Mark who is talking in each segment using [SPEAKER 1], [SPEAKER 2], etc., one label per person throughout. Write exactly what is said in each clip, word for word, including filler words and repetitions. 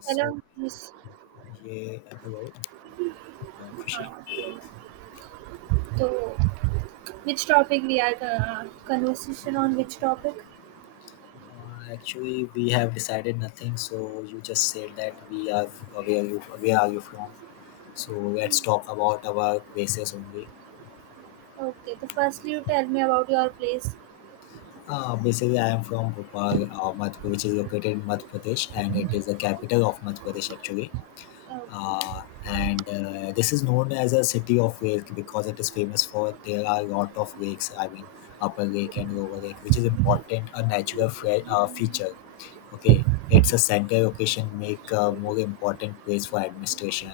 [SPEAKER 1] So,
[SPEAKER 2] Hello, yes.
[SPEAKER 1] yeah, hello, uh, Khushi.
[SPEAKER 2] Uh, so, which topic we are uh, conversation on which topic?
[SPEAKER 1] Uh, actually, we have decided nothing. So you just said that we are uh, where you where are you from? So let's talk about our places only.
[SPEAKER 2] Okay. So, firstly, you tell me about your place.
[SPEAKER 1] Uh, basically, I am from Bhopal, uh, Madhya, which is located in Madhya Pradesh, and it is the capital of Madhya Pradesh actually.
[SPEAKER 2] Okay.
[SPEAKER 1] Uh, and uh, This is known as a city of lake because it is famous for there are a lot of lakes. I mean upper lake and lower lake, which is important, a natural fre- uh, feature. Okay, it's a central location, make a more important place for administration,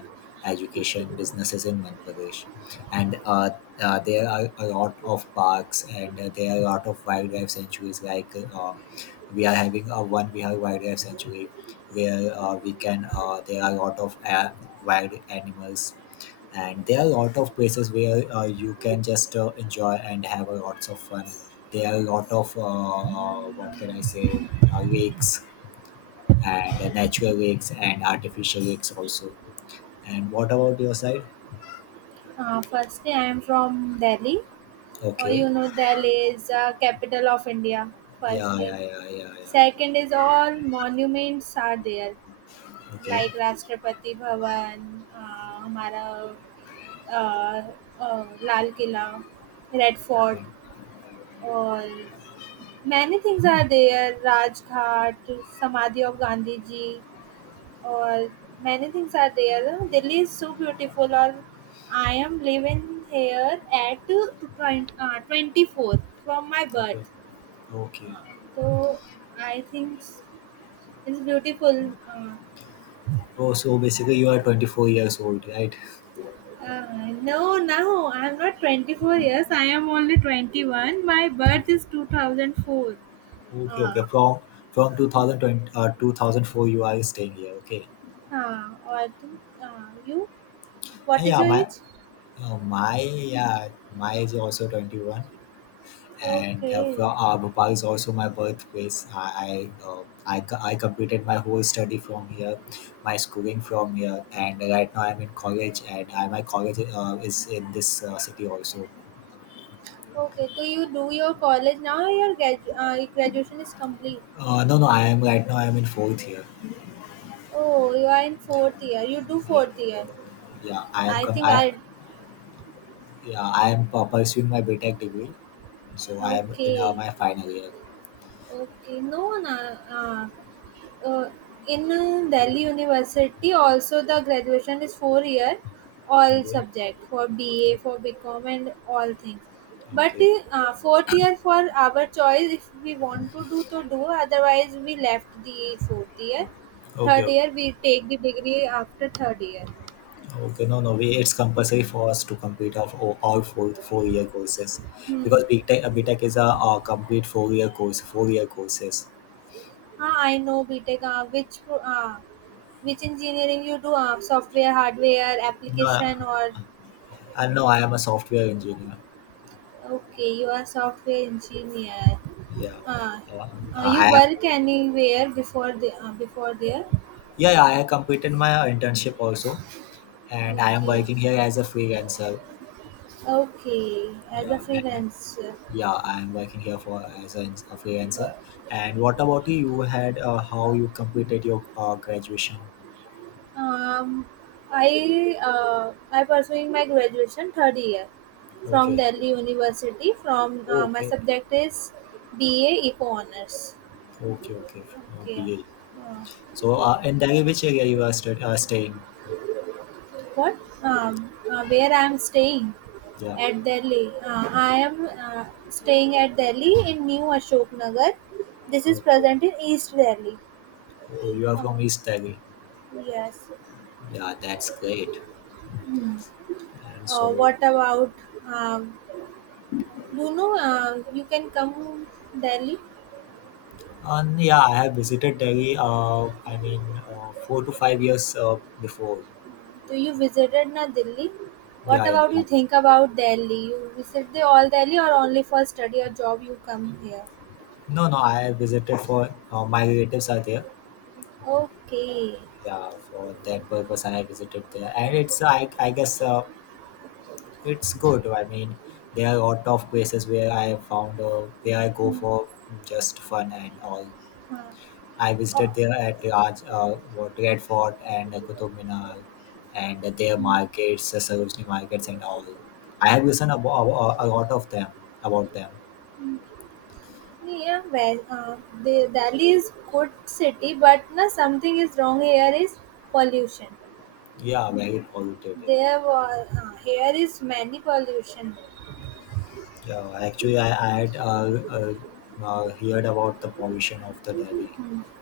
[SPEAKER 1] education, businesses in Madhya Pradesh. And uh, uh, There are a lot of parks and uh, there are a lot of wildlife sanctuaries like uh, we are having a one we wildlife sanctuary where uh, we can, uh, there are a lot of uh, wild animals, and there are a lot of places where uh, you can just uh, enjoy and have a lots of fun. There are a lot of uh, uh, what can I say uh, lakes and uh, natural lakes and artificial lakes also. And what about your side?
[SPEAKER 2] Uh, firstly, I am from Delhi. Or
[SPEAKER 1] Okay.
[SPEAKER 2] you know, Delhi is uh, capital of India.
[SPEAKER 1] Yeah,
[SPEAKER 2] Firstly,
[SPEAKER 1] yeah, yeah, yeah, yeah.
[SPEAKER 2] second is all monuments are there,
[SPEAKER 1] Okay.
[SPEAKER 2] like Rashtrapati Bhavan, uh, हमारा, uh, uh, Lal Killa, Red Fort,
[SPEAKER 1] Okay.
[SPEAKER 2] और many things are there, Rajghat, samadhi of Gandhi ji, or many things are there. Delhi is so beautiful. Or I am living here at twenty, uh, twenty-four from my
[SPEAKER 1] Okay.
[SPEAKER 2] birth.
[SPEAKER 1] Okay.
[SPEAKER 2] Uh, so I think it's beautiful. uh,
[SPEAKER 1] Oh, so basically you are twenty-four years old, right?
[SPEAKER 2] uh, no, no, I'm not twenty-four years, I am only twenty-one, my birth is two thousand four.
[SPEAKER 1] Okay,
[SPEAKER 2] uh,
[SPEAKER 1] okay. From from two thousand twenty uh, two thousand four you are staying here. Okay.
[SPEAKER 2] uh, or, uh, you,
[SPEAKER 1] Uh,
[SPEAKER 2] what is
[SPEAKER 1] Yeah,
[SPEAKER 2] your
[SPEAKER 1] my
[SPEAKER 2] age?
[SPEAKER 1] uh, my yeah, my is also twenty-one. And uh,
[SPEAKER 2] Okay,
[SPEAKER 1] from, uh, Bhopal is also my birthplace. I I, uh, I co- I completed my whole study from here, my schooling from here, and right now I'm in college, and I, my college uh, is in this uh, city also.
[SPEAKER 2] okay. So you do your college now. Your gradu- uh, your graduation is complete.
[SPEAKER 1] Uh, no, no, I am right now. I am in fourth year.
[SPEAKER 2] Oh, you are in fourth year. You do
[SPEAKER 1] Yeah,
[SPEAKER 2] fourth year.
[SPEAKER 1] yeah. I am
[SPEAKER 2] I
[SPEAKER 1] com-
[SPEAKER 2] think
[SPEAKER 1] I
[SPEAKER 2] I.
[SPEAKER 1] yeah. I am uh, pursuing my B TEC degree. So I am in uh,
[SPEAKER 2] Okay,
[SPEAKER 1] my final year.
[SPEAKER 2] okay. No, na. Uh, uh, in uh, Delhi University also the graduation is four year, all
[SPEAKER 1] Okay.
[SPEAKER 2] subject for B A, for BCom, and all things, but
[SPEAKER 1] Okay.
[SPEAKER 2] uh, fourth year for our choice if we want to do to do, otherwise we left the fourth year.
[SPEAKER 1] Okay.
[SPEAKER 2] Third
[SPEAKER 1] Okay.
[SPEAKER 2] year we take the degree after third year.
[SPEAKER 1] Okay. No, no. We, it's compulsory for us to complete of all, all four four-year courses,
[SPEAKER 2] Hmm.
[SPEAKER 1] because BTech, uh, BTech is a, uh, complete four-year course, four-year courses.
[SPEAKER 2] uh, I know B. BTech. Ah, which pro- uh, which engineering you do? Ah, software, hardware,
[SPEAKER 1] No,
[SPEAKER 2] application, or
[SPEAKER 1] I know I am a software engineer.
[SPEAKER 2] Okay, you are software engineer.
[SPEAKER 1] Yeah.
[SPEAKER 2] Uh,
[SPEAKER 1] Uh,
[SPEAKER 2] uh, you
[SPEAKER 1] I am.
[SPEAKER 2] work anywhere before the uh, before there?
[SPEAKER 1] Yeah, yeah. I have completed my internship also, and I am
[SPEAKER 2] Okay,
[SPEAKER 1] working here as a freelancer.
[SPEAKER 2] okay. As a
[SPEAKER 1] Yeah.
[SPEAKER 2] freelancer,
[SPEAKER 1] Yeah, I'm working here for as an- a freelancer. And what about you? You had uh, how you completed your uh, graduation?
[SPEAKER 2] um, I uh, I pursuing my graduation third year from
[SPEAKER 1] Okay.
[SPEAKER 2] Delhi University. From
[SPEAKER 1] Oh,
[SPEAKER 2] uh, My
[SPEAKER 1] okay,
[SPEAKER 2] subject is B A Eco Honors.
[SPEAKER 1] okay, okay. Oh,
[SPEAKER 2] Okay.
[SPEAKER 1] B A.
[SPEAKER 2] Uh,
[SPEAKER 1] So, uh, in Delhi, which
[SPEAKER 2] yes.
[SPEAKER 1] area you are stu- uh, staying?
[SPEAKER 2] what um, uh, Where I am staying
[SPEAKER 1] Yeah.
[SPEAKER 2] at Delhi? Uh, I am uh, staying at Delhi in New Ashok Nagar. This is
[SPEAKER 1] Okay.
[SPEAKER 2] present in East Delhi.
[SPEAKER 1] Oh, you are from
[SPEAKER 2] Oh,
[SPEAKER 1] East Delhi.
[SPEAKER 2] yes.
[SPEAKER 1] Yeah, that's great.
[SPEAKER 2] Hmm.
[SPEAKER 1] And
[SPEAKER 2] Uh,
[SPEAKER 1] so,
[SPEAKER 2] what about um, you know uh, you can come Delhi.
[SPEAKER 1] and yeah, I have visited Delhi. Uh, I mean, uh, four to five years uh, before.
[SPEAKER 2] Do you visited na Delhi? What
[SPEAKER 1] Yeah, yeah,
[SPEAKER 2] about
[SPEAKER 1] I
[SPEAKER 2] you
[SPEAKER 1] have visited.
[SPEAKER 2] think about Delhi? You visit the all Delhi, or only for study or job you come here?
[SPEAKER 1] No, no, I have visited for uh, my relatives are there.
[SPEAKER 2] Okay.
[SPEAKER 1] Yeah, for that purpose I visited there, and it's i, I guess uh, it's good. I mean there are a lot of places where i found, uh, where i go
[SPEAKER 2] Hmm.
[SPEAKER 1] for just fun and all.
[SPEAKER 2] Uh,
[SPEAKER 1] I
[SPEAKER 2] uh,
[SPEAKER 1] visited there at Raj, uh, what red fort and uh, qutub minar, and their markets, the sarojini markets and all. I have listened about a lot of them, about them.
[SPEAKER 2] Yeah, well, uh, the Delhi is good city, but na something is wrong here is pollution.
[SPEAKER 1] Yeah, very positive, yeah.
[SPEAKER 2] There was uh, Here is many pollution,
[SPEAKER 1] Yeah, actually, I, I had uh, uh, uh, heard about the pollution of the Delhi,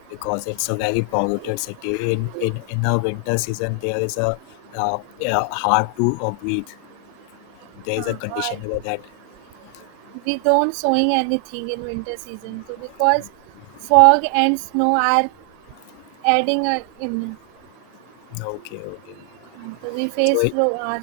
[SPEAKER 1] because it's a very polluted city. In in in the winter season, there is a uh, uh, hard to uh, breathe. There is a
[SPEAKER 2] uh, or
[SPEAKER 1] condition where that.
[SPEAKER 2] we don't sowing anything in winter season too, because fog and snow are adding a. in-
[SPEAKER 1] Okay, okay.
[SPEAKER 2] so we
[SPEAKER 1] So
[SPEAKER 2] face
[SPEAKER 1] it,
[SPEAKER 2] snow, uh,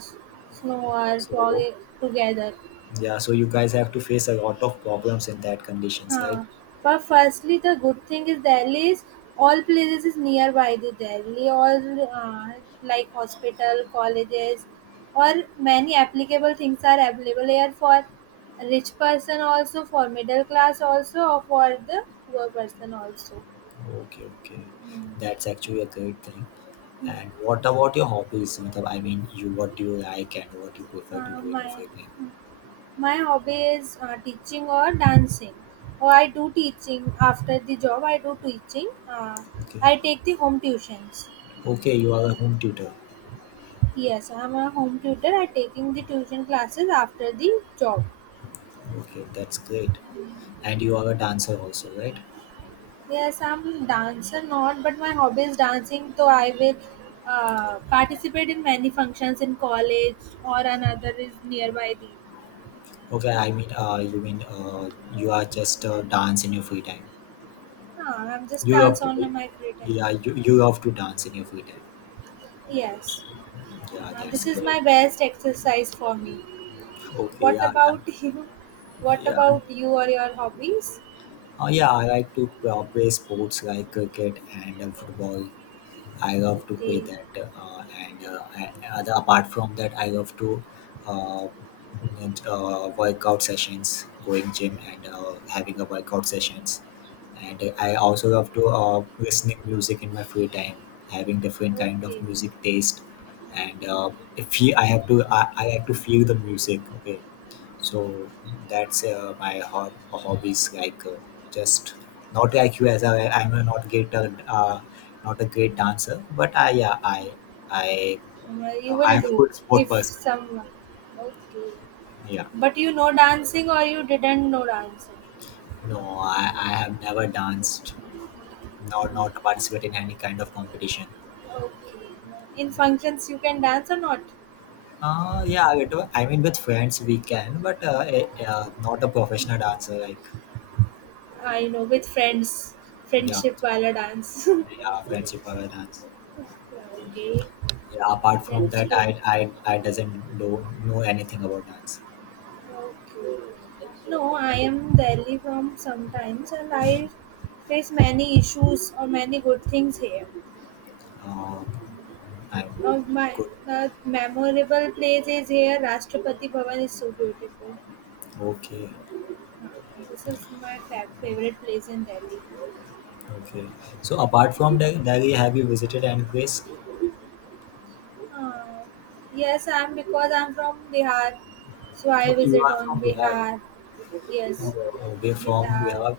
[SPEAKER 2] snow or fog
[SPEAKER 1] so
[SPEAKER 2] together.
[SPEAKER 1] yeah, so you guys have to face a lot of problems in that conditions, right?
[SPEAKER 2] Huh. But firstly the good thing is Delhi is all places is nearby the Delhi. All uh, like hospital, colleges, or many applicable things are available here, for rich person also, for middle class also, or for the poor person also.
[SPEAKER 1] Okay, okay.
[SPEAKER 2] Hmm.
[SPEAKER 1] That's actually a great thing. And what about your hobbies? Matlab, I mean, you, what do you like, and what you prefer to
[SPEAKER 2] Uh,
[SPEAKER 1] do in your
[SPEAKER 2] my
[SPEAKER 1] free time?
[SPEAKER 2] my hobby is uh, teaching or dancing. Or I do teaching after the job. I do teaching. Uh,
[SPEAKER 1] Okay.
[SPEAKER 2] I take the home tuitions.
[SPEAKER 1] Okay, you are a home tutor.
[SPEAKER 2] Yes, I'm a home tutor. I taking the tuition classes after the job.
[SPEAKER 1] Okay, that's great. And you are a dancer also, right?
[SPEAKER 2] Yes, I'm dancer not, but my hobby is dancing. So I will uh, participate in many functions in college, or another is nearby the.
[SPEAKER 1] Okay, I mean, uh, you mean, uh, you are just uh, dance in your free time.
[SPEAKER 2] Ah, I'm just
[SPEAKER 1] You love
[SPEAKER 2] dance
[SPEAKER 1] to,
[SPEAKER 2] on my free time.
[SPEAKER 1] yeah, you, you love to dance in your free time.
[SPEAKER 2] Yes,
[SPEAKER 1] Yeah,
[SPEAKER 2] uh,
[SPEAKER 1] that's
[SPEAKER 2] this is
[SPEAKER 1] great.
[SPEAKER 2] my best exercise for me.
[SPEAKER 1] Okay,
[SPEAKER 2] What
[SPEAKER 1] yeah, yeah.
[SPEAKER 2] about you? What
[SPEAKER 1] Yeah.
[SPEAKER 2] about you, or your hobbies?
[SPEAKER 1] Uh, yeah, I like to uh, play sports like cricket and uh, football. I have to pay
[SPEAKER 2] Okay,
[SPEAKER 1] that, uh, and uh, and other, apart from that, I have to uh, and, uh, workout sessions, going gym and uh, having a workout sessions, and I also have to uh, listening music in my free time, having different kind of
[SPEAKER 2] okay.
[SPEAKER 1] music taste, and uh, if I have to, I, I have to feel the music. Okay, so that's uh, my hob- hobbies. Like uh, just not like you, as I, I'm a not get a, uh, not a great dancer, but I yeah I I
[SPEAKER 2] Uh, you
[SPEAKER 1] I
[SPEAKER 2] will
[SPEAKER 1] am a
[SPEAKER 2] do
[SPEAKER 1] good sport
[SPEAKER 2] if
[SPEAKER 1] person.
[SPEAKER 2] someone. Okay.
[SPEAKER 1] Yeah.
[SPEAKER 2] But you know dancing, or you didn't know dancing?
[SPEAKER 1] No, I, I have never danced, nor not participated in any kind of competition.
[SPEAKER 2] Okay. In
[SPEAKER 1] Yeah.
[SPEAKER 2] functions you can dance or not?
[SPEAKER 1] Uh, yeah, I do- I mean, with friends we can, but uh, eh, uh, not a professional dancer like
[SPEAKER 2] I know with friends.
[SPEAKER 1] yeah,
[SPEAKER 2] Friendship while dance.
[SPEAKER 1] yeah, friendship or a dance.
[SPEAKER 2] Okay.
[SPEAKER 1] Yeah, apart from
[SPEAKER 2] That's
[SPEAKER 1] that,
[SPEAKER 2] good.
[SPEAKER 1] I I, I doesn't do know anything about dance.
[SPEAKER 2] Okay. No, I am Delhi from sometimes, and I face many issues or many good things here.
[SPEAKER 1] Uh, I'm
[SPEAKER 2] Of my
[SPEAKER 1] good.
[SPEAKER 2] the memorable place is here. Rashtrapati Bhavan is so beautiful.
[SPEAKER 1] Okay,
[SPEAKER 2] Uh, This is my fa- favorite place in Delhi.
[SPEAKER 1] okay. So apart from Del- Delhi, have you visited any place?
[SPEAKER 2] Uh, yes, I'm because I'm from Bihar, so I
[SPEAKER 1] Okay, you
[SPEAKER 2] visit
[SPEAKER 1] are from
[SPEAKER 2] on
[SPEAKER 1] Bihar.
[SPEAKER 2] Bihar.
[SPEAKER 1] Oh,
[SPEAKER 2] Yes,
[SPEAKER 1] oh, we're from
[SPEAKER 2] Bihar.
[SPEAKER 1] Bihar.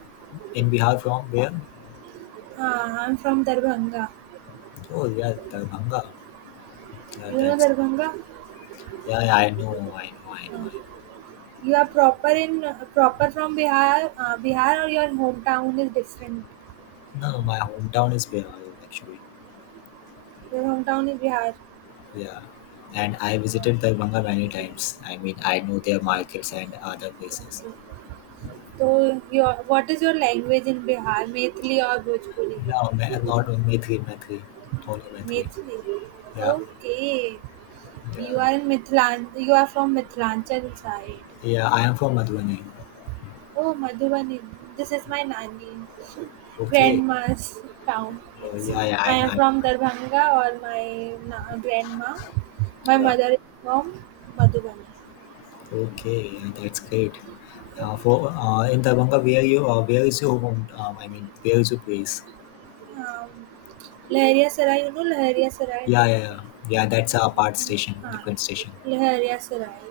[SPEAKER 1] In Bihar, from where?
[SPEAKER 2] Uh, I'm from Darbhanga.
[SPEAKER 1] Oh yeah, Darbhanga. Yeah,
[SPEAKER 2] You know
[SPEAKER 1] that's
[SPEAKER 2] Darbhanga?
[SPEAKER 1] yeah, yeah. I know, I know, I know.
[SPEAKER 2] Uh, you are proper in proper from Bihar. Uh, Bihar, or your hometown is different?
[SPEAKER 1] No, no, my hometown is Bihar actually.
[SPEAKER 2] Your hometown is Bihar.
[SPEAKER 1] Yeah, and I visited Darbhanga many times. I mean, I know their
[SPEAKER 2] Uh,
[SPEAKER 1] markets and
[SPEAKER 2] okay,
[SPEAKER 1] other places.
[SPEAKER 2] okay. So your what is your language in Bihar? Methli or Bhojpuri?
[SPEAKER 1] No, Ma- not Maitri, Maitri, only Maitri.
[SPEAKER 2] Methli.
[SPEAKER 1] Yeah,
[SPEAKER 2] Okay. You
[SPEAKER 1] yeah,
[SPEAKER 2] are in Mithilan. You are from Mithilanchal side.
[SPEAKER 1] yeah. I am from Madhubani.
[SPEAKER 2] Oh, Madhubani. This is my Nani,
[SPEAKER 1] Okay.
[SPEAKER 2] grandma's town.
[SPEAKER 1] Oh,
[SPEAKER 2] Yes.
[SPEAKER 1] yeah, yeah, I
[SPEAKER 2] I am
[SPEAKER 1] know.
[SPEAKER 2] from Darbhanga, or my na- grandma. My
[SPEAKER 1] Yeah.
[SPEAKER 2] mother is from Madhubani.
[SPEAKER 1] Okay, yeah, that's great. Uh, for uh, In Darbhanga, where you, uh, where is your home? Um, I mean, where is your place?
[SPEAKER 2] Um, Laharia Sarai, you know Laharia Sarai?
[SPEAKER 1] Yeah, yeah, yeah. Yeah, that's a part station,
[SPEAKER 2] Haan,
[SPEAKER 1] different station.
[SPEAKER 2] Laharia Sarai.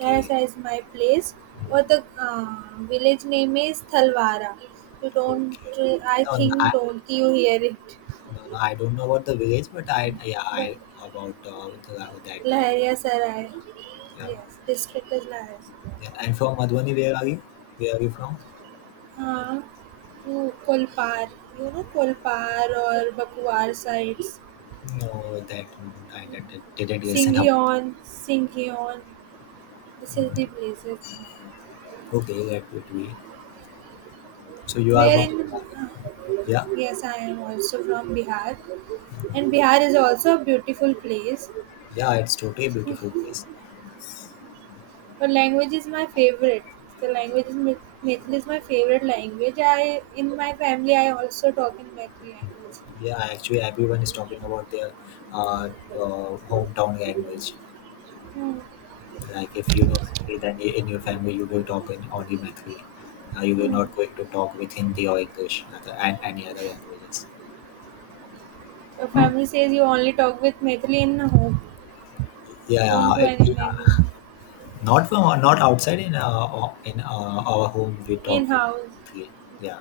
[SPEAKER 2] Laharia Sarai is my place. Or the uh, village name is Thalwara. You don't,
[SPEAKER 1] okay.
[SPEAKER 2] I
[SPEAKER 1] No, no, I,
[SPEAKER 2] think, don't you hear it?
[SPEAKER 1] no, no, I don't know about the village, but I, yeah,
[SPEAKER 2] But
[SPEAKER 1] I about uh, the, that. Uh,
[SPEAKER 2] Lahariya Sarai,
[SPEAKER 1] yeah,
[SPEAKER 2] yes, district is Lahariya Sarai.
[SPEAKER 1] yeah. And from Madhubani, where are you? Where are you from?
[SPEAKER 2] हाँ वो कोलपार you know कोलपार और बकवार sides
[SPEAKER 1] No, that I didn't didn't listen about that.
[SPEAKER 2] सिंघियोन सिंघियोन this is the places
[SPEAKER 1] Okay, that would be. So you are
[SPEAKER 2] where
[SPEAKER 1] from
[SPEAKER 2] in.
[SPEAKER 1] Manali. Yeah,
[SPEAKER 2] Yes, I am also from Bihar, and Bihar is also a beautiful place,
[SPEAKER 1] yeah, it's totally beautiful place.
[SPEAKER 2] but language is my favorite. The language is Mith- mithil is my favorite language. I in my family i also talk in Mithili language.
[SPEAKER 1] Yeah, actually, everyone is talking about their uh, uh, hometown language.
[SPEAKER 2] Hmm.
[SPEAKER 1] Like if you know Methri, then i- in your family you will talk in only Methri. Uh, you will
[SPEAKER 2] Hmm.
[SPEAKER 1] not going to talk with Hindi or English other- and any other languages.
[SPEAKER 2] Your family says you only talk with Maithili in home,
[SPEAKER 1] Yeah,
[SPEAKER 2] don't do
[SPEAKER 1] I- yeah.
[SPEAKER 2] anything
[SPEAKER 1] Not from, not outside, in uh, o- in uh, our home we talk
[SPEAKER 2] in-house.
[SPEAKER 1] Methri. Yeah,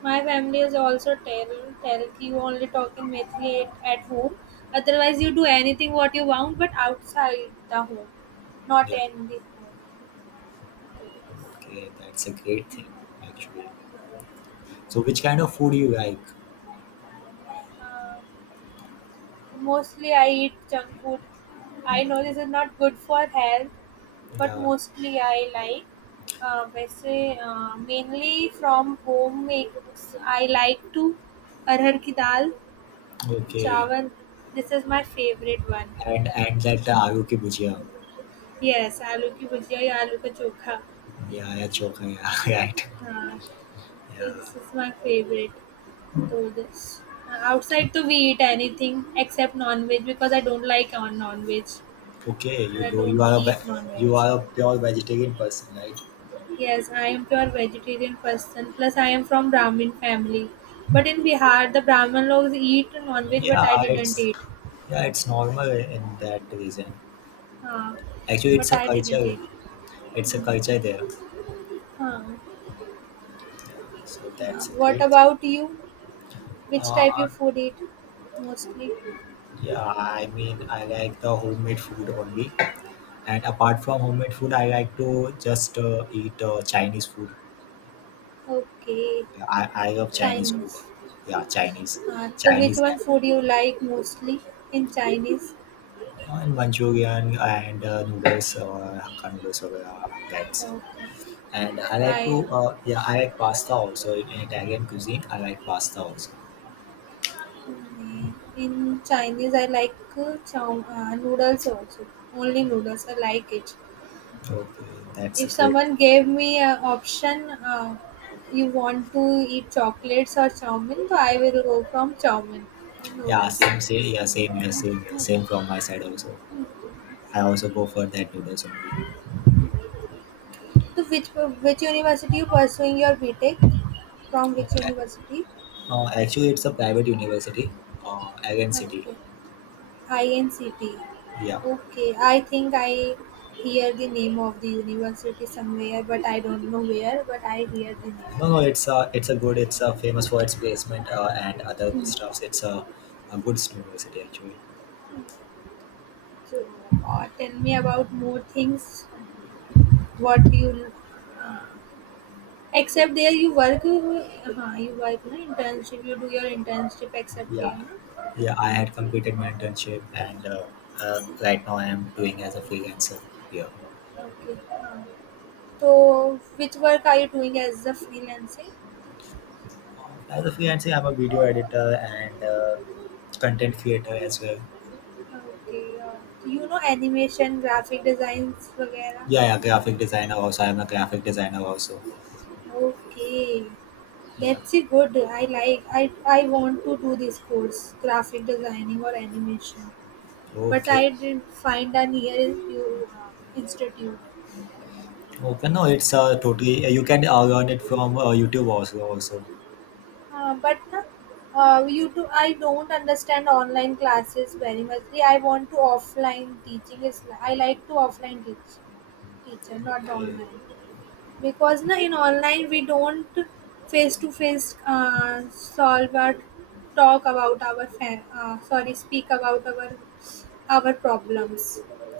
[SPEAKER 2] My family is also tell tell you only talk in Maithili at, at home. Otherwise, you do anything what you want, but outside the home, not
[SPEAKER 1] yeah.
[SPEAKER 2] in the home. Okay.
[SPEAKER 1] Okay, that's a great thing actually. So which kind of food you like?
[SPEAKER 2] Uh, Mostly I eat junk food. I know this is not good for health, but
[SPEAKER 1] The
[SPEAKER 2] mostly I like ah, वैसे ah mainly from home makes. I like to arhar किडाल
[SPEAKER 1] okay,
[SPEAKER 2] चावन. This is my favorite one.
[SPEAKER 1] and and that uh, aloo ki bhujia.
[SPEAKER 2] Yes, आलू की बजाय आलू का चोखा.
[SPEAKER 1] Yeah, yeah, chokha, yeah, right.
[SPEAKER 2] हाँ, so this
[SPEAKER 1] Yeah.
[SPEAKER 2] is my favorite. All this outside, to we eat anything except non veg, because I don't like on non veg.
[SPEAKER 1] Okay, you
[SPEAKER 2] I
[SPEAKER 1] do. You
[SPEAKER 2] don't
[SPEAKER 1] are a ve-
[SPEAKER 2] eat non veg.
[SPEAKER 1] you are a pure vegetarian person, right?
[SPEAKER 2] Yes, I am pure vegetarian person. Plus, I am from Brahmin family. But in Bihar, the Brahmin logs eat non-veg, but I
[SPEAKER 1] Yeah,
[SPEAKER 2] didn't
[SPEAKER 1] it's
[SPEAKER 2] eat.
[SPEAKER 1] yeah, it's normal in that region.
[SPEAKER 2] Uh,
[SPEAKER 1] Actually, it's
[SPEAKER 2] but
[SPEAKER 1] a
[SPEAKER 2] I didn't
[SPEAKER 1] culture.
[SPEAKER 2] eat.
[SPEAKER 1] It's a culture there.
[SPEAKER 2] Uh,
[SPEAKER 1] Yeah. So
[SPEAKER 2] uh,
[SPEAKER 1] that's a
[SPEAKER 2] what
[SPEAKER 1] great thing.
[SPEAKER 2] about you? Which type
[SPEAKER 1] Uh,
[SPEAKER 2] of food eat mostly?
[SPEAKER 1] Yeah, I mean, I like the homemade food only. And apart from homemade food, I like to just uh, eat uh, Chinese food.
[SPEAKER 2] Okay,
[SPEAKER 1] Yeah, I, I love Chinese food.
[SPEAKER 2] Chinese.
[SPEAKER 1] Yeah, Chinese.
[SPEAKER 2] Uh, so which
[SPEAKER 1] Chinese
[SPEAKER 2] one
[SPEAKER 1] and,
[SPEAKER 2] food you like mostly in Chinese?
[SPEAKER 1] and Manchurian and uh, noodles, uh, Hakka noodles, or uh, that's.
[SPEAKER 2] Okay.
[SPEAKER 1] And I like
[SPEAKER 2] I
[SPEAKER 1] to, uh, yeah, I like pasta also. In, in Italian cuisine, I like pasta also.
[SPEAKER 2] uh, in Chinese I like uh, chow, uh, noodles also. Only noodles I like it.
[SPEAKER 1] Okay, that's
[SPEAKER 2] If
[SPEAKER 1] great.
[SPEAKER 2] someone gave me a option, uh, you want to eat chocolates or chow mein, so I will go from chow mein in
[SPEAKER 1] Yeah,
[SPEAKER 2] noodles.
[SPEAKER 1] same, same, yeah, same, yeah, same, yeah, same from my side also. I also go for that noodles only.
[SPEAKER 2] So which which university you pursuing your BTech? From which university?
[SPEAKER 1] Uh, actually, it's a private university, uh, Agen City.
[SPEAKER 2] Okay, I N C T.
[SPEAKER 1] Yeah.
[SPEAKER 2] Okay, I think I hear the name of the university somewhere, but I don't know where. But I hear the name.
[SPEAKER 1] No, no, it's a, it's a good, it's a famous for its placement uh, and other stuffs. It's a, a good university actually.
[SPEAKER 2] So uh, tell me about more things. What you. Uh, Except there you work, हाँ you work ना internship, you do your internship except here
[SPEAKER 1] Yeah,
[SPEAKER 2] ना.
[SPEAKER 1] yeah. I had completed my internship and uh, uh, right now I am doing as a freelancer. Yeah.
[SPEAKER 2] Okay. हाँ. तो which work are you doing as a freelancing?
[SPEAKER 1] As a freelancer, I'm a video editor and uh, content creator as well.
[SPEAKER 2] Okay. Uh, you know animation, graphic designs वगैरह.
[SPEAKER 1] Yeah, yeah. Graphic designer also. I'm a graphic designer also.
[SPEAKER 2] Okay.
[SPEAKER 1] Yeah.
[SPEAKER 2] That's a good. I like. I I want to do this course, graphic designing or animation. But
[SPEAKER 1] Okay.
[SPEAKER 2] I didn't find a near you uh, institute.
[SPEAKER 1] Okay, no, it's uh, totally. uh, You can uh, learn it from uh, YouTube also. Also,
[SPEAKER 2] Uh, but na, uh, you too, I don't understand online classes very much. Yeah, I want to offline teaching. Is I like to offline teach teacher, not
[SPEAKER 1] okay,
[SPEAKER 2] online, because na in online we don't face to face uh solve, or talk about our fa- uh, sorry, speak about our our problems.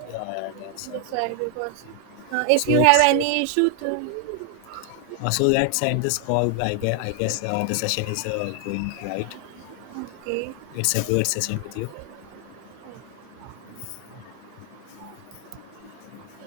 [SPEAKER 1] yeah, yeah, that's uh,
[SPEAKER 2] That's why,
[SPEAKER 1] totally good
[SPEAKER 2] because
[SPEAKER 1] thing.
[SPEAKER 2] uh, if
[SPEAKER 1] So
[SPEAKER 2] you have
[SPEAKER 1] it's uh,
[SPEAKER 2] any issue, to,
[SPEAKER 1] uh, so let's end this call. I guess I guess uh, the session is uh, going right.
[SPEAKER 2] okay.
[SPEAKER 1] It's a good session with you.